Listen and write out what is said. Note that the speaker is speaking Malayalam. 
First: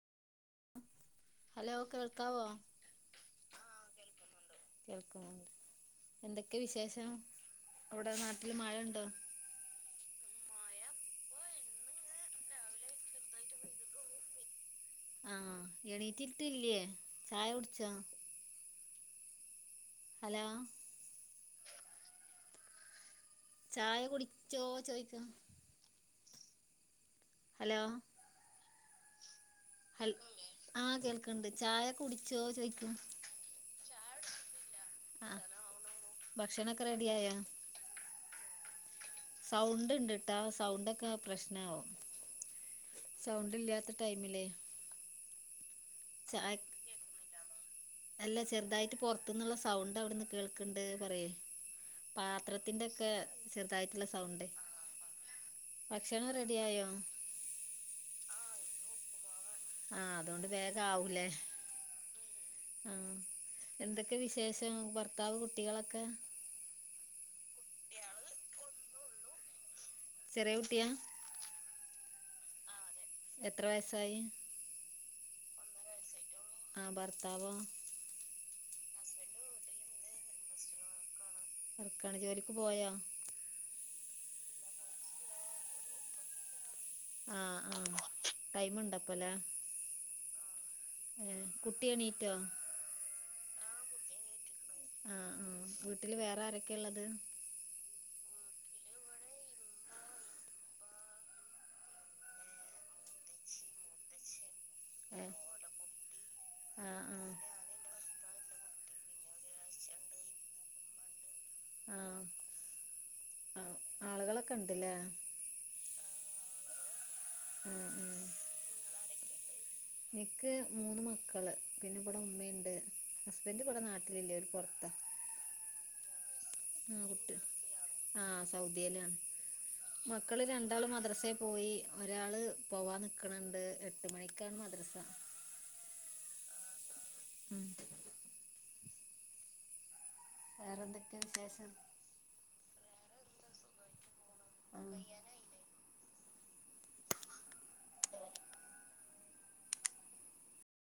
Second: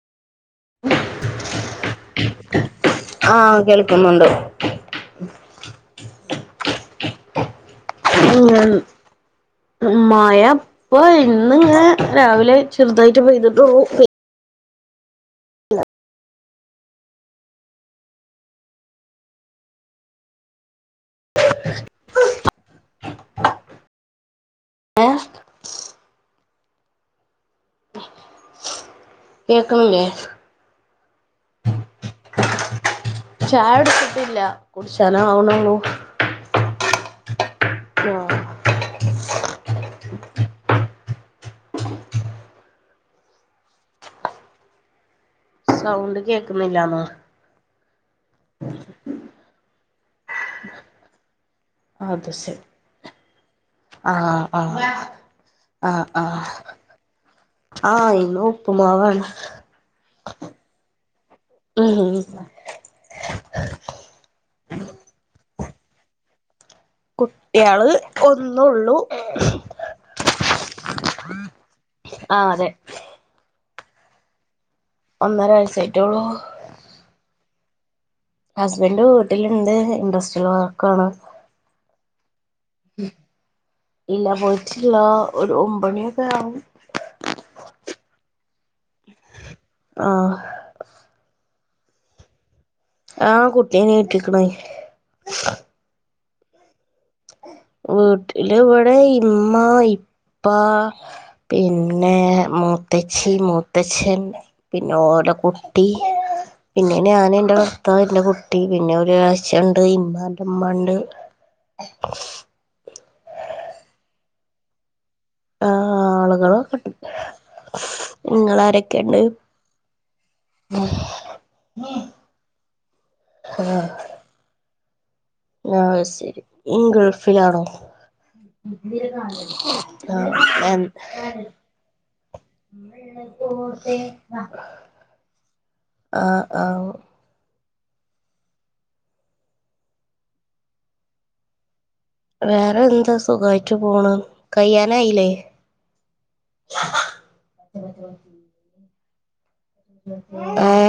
ഹലോ കേൾക്കാവോ ആഹ് കേൾക്കുന്നുണ്ട് കേൾക്കുന്നുണ്ട് എന്തൊക്കെ വിശേഷം അവിടെ നാട്ടില് മഴ ഉണ്ടോ ഉം മായ ഇപ്പൊ ഇന്ന് ഇങ്ങെ രാവിലെ ചെറുതായിട്ട് പെയ്തിട്ടൂ ആഹ് എണീറ്റട്ടില്ലേ ചായ കുടിച്ചോ ഹലോ [inaudible] ചായ കുടിച്ചോ പിന്നെ ചോയ്ക്കോ ഹലോ കേക്കണില്ലേ ഹല ആഹ് കേൾക്കണ്ട് ചായൊക്കെ കുടിച്ചോ ചോദിക്കോ ചായ കുടിച്ചിട്ടില്ല കുടിച്ചാന് ആവണള്ളൂ ഭക്ഷണക്കെ റെഡിയായോ ആഹ് സൗണ്ട് ഉണ്ട്ട്ടാ സൗണ്ടൊക്കെ പ്രശ്നമാവും സൗണ്ടല്ലാത്ത ടൈമിലേ സൗണ്ട് ചായ കേക്കുന്നില്ലന്നോ അല്ല ചെറുതായിട്ട് പുറത്തുന്നുള്ള സൗണ്ട് അവിടെന്ന് കേൾക്കണ്ട് പറയേ അത് ശരി പാത്രത്തിന്റെ ഒക്കെ ചെറുതായിട്ടുള്ള ആഹ് സൗണ്ട് ആഹ് ആഹ് ഭക്ഷണം ആഹ് റെഡിയായോ? ആഹ് ഇന്ന് ഉപ്പുമാവാണ് ആഹ് അതുകൊണ്ട് വേഗം ആവൂലേ ഉം ആഹ് എന്തൊക്കെ വിശേഷം ഭർത്താവ് കുട്ടികളൊക്കെ കുട്ട്യാൾ ഒന്നെള്ളൂ ചെറിയ കുട്ടിയ ആഹ് അതെ എത്ര വയസായി? ഒന്നര വയസ്സായിട്ടോള്ളൂ ആ ഭർത്താവോ? ഹസ്ബൻഡ് വീട്ടിലുണ്ട് ഇൻഡസ്ട്രിയൽ വർക്കാണ് വർക്ക്‌ ആണ് ജോലി ക്ക് പോയോ? ഇല്ല പോയിട്ടില്ല ഒരു ഒമ്പേണി ഒക്കെ ആവും. ആ ആ ടൈമുണ്ട് അപ്പൊ ലെ ആഹ്. ഏഹ് കുട്ടി എണീറ്റോ ആഹ് കുട്ടി എണീറ്റ് ക്കണേ ആ ആ വീട്ടില് വേറെ ആരൊക്കെയ ഉള്ളത് വീട്ടില ഇവിടെ ഇമ്മ ഇപ്പാ പിന്നെ മൂത്തച്ചി മൂത്തച്ചൻ പിന്നെ ഓല ഏഹ് കുട്ടി പിന്നെ ആഹ് ആഹ് ഞാൻന്റെ ഭർത്താവ് എന്റെ കുട്ടി പിന്നെ ഒരു എളേച്ഛൻണ്ട് ഇമ്മന്റെ മ്മണ്ട്. ആഹ് [inaudible] ആളുകൾ ഒക്കെ ഉണ്ടുലെ ആ ആളുകളൊക്കെണ്ട് ആഹ് നിങ്ങാരൊക്കെയുണ്ട്? എനിക്ക് മൂന്ന് മക്കള്. പിന്നെ ഇവിടെ ഉമ്മണ്ട് ഹസ്ബന്റ ഇവിടെ നാട്ടിലില്ലഓല് പുറത്ത പുറത്ത ആ ശരി ഗൾഫിലാണോ? ആഹ് സൗദിയിലാണ് മക്കള് രണ്ടാള് ആഹ് മദ്രസൽ പോയി ഒരാള് പോവാ നിക്കണണ്ട് എട്ട് മണിക്കാണ് മദ്രസ ആഹ് ആഹ് മ് വേറെ എന്തൊക്കെ വിശേഷം? വേറെ എന്താ സുഖമായിട്ടു പോണ് ആ കയ്യാനായില്ലേ ഉ ആഹ്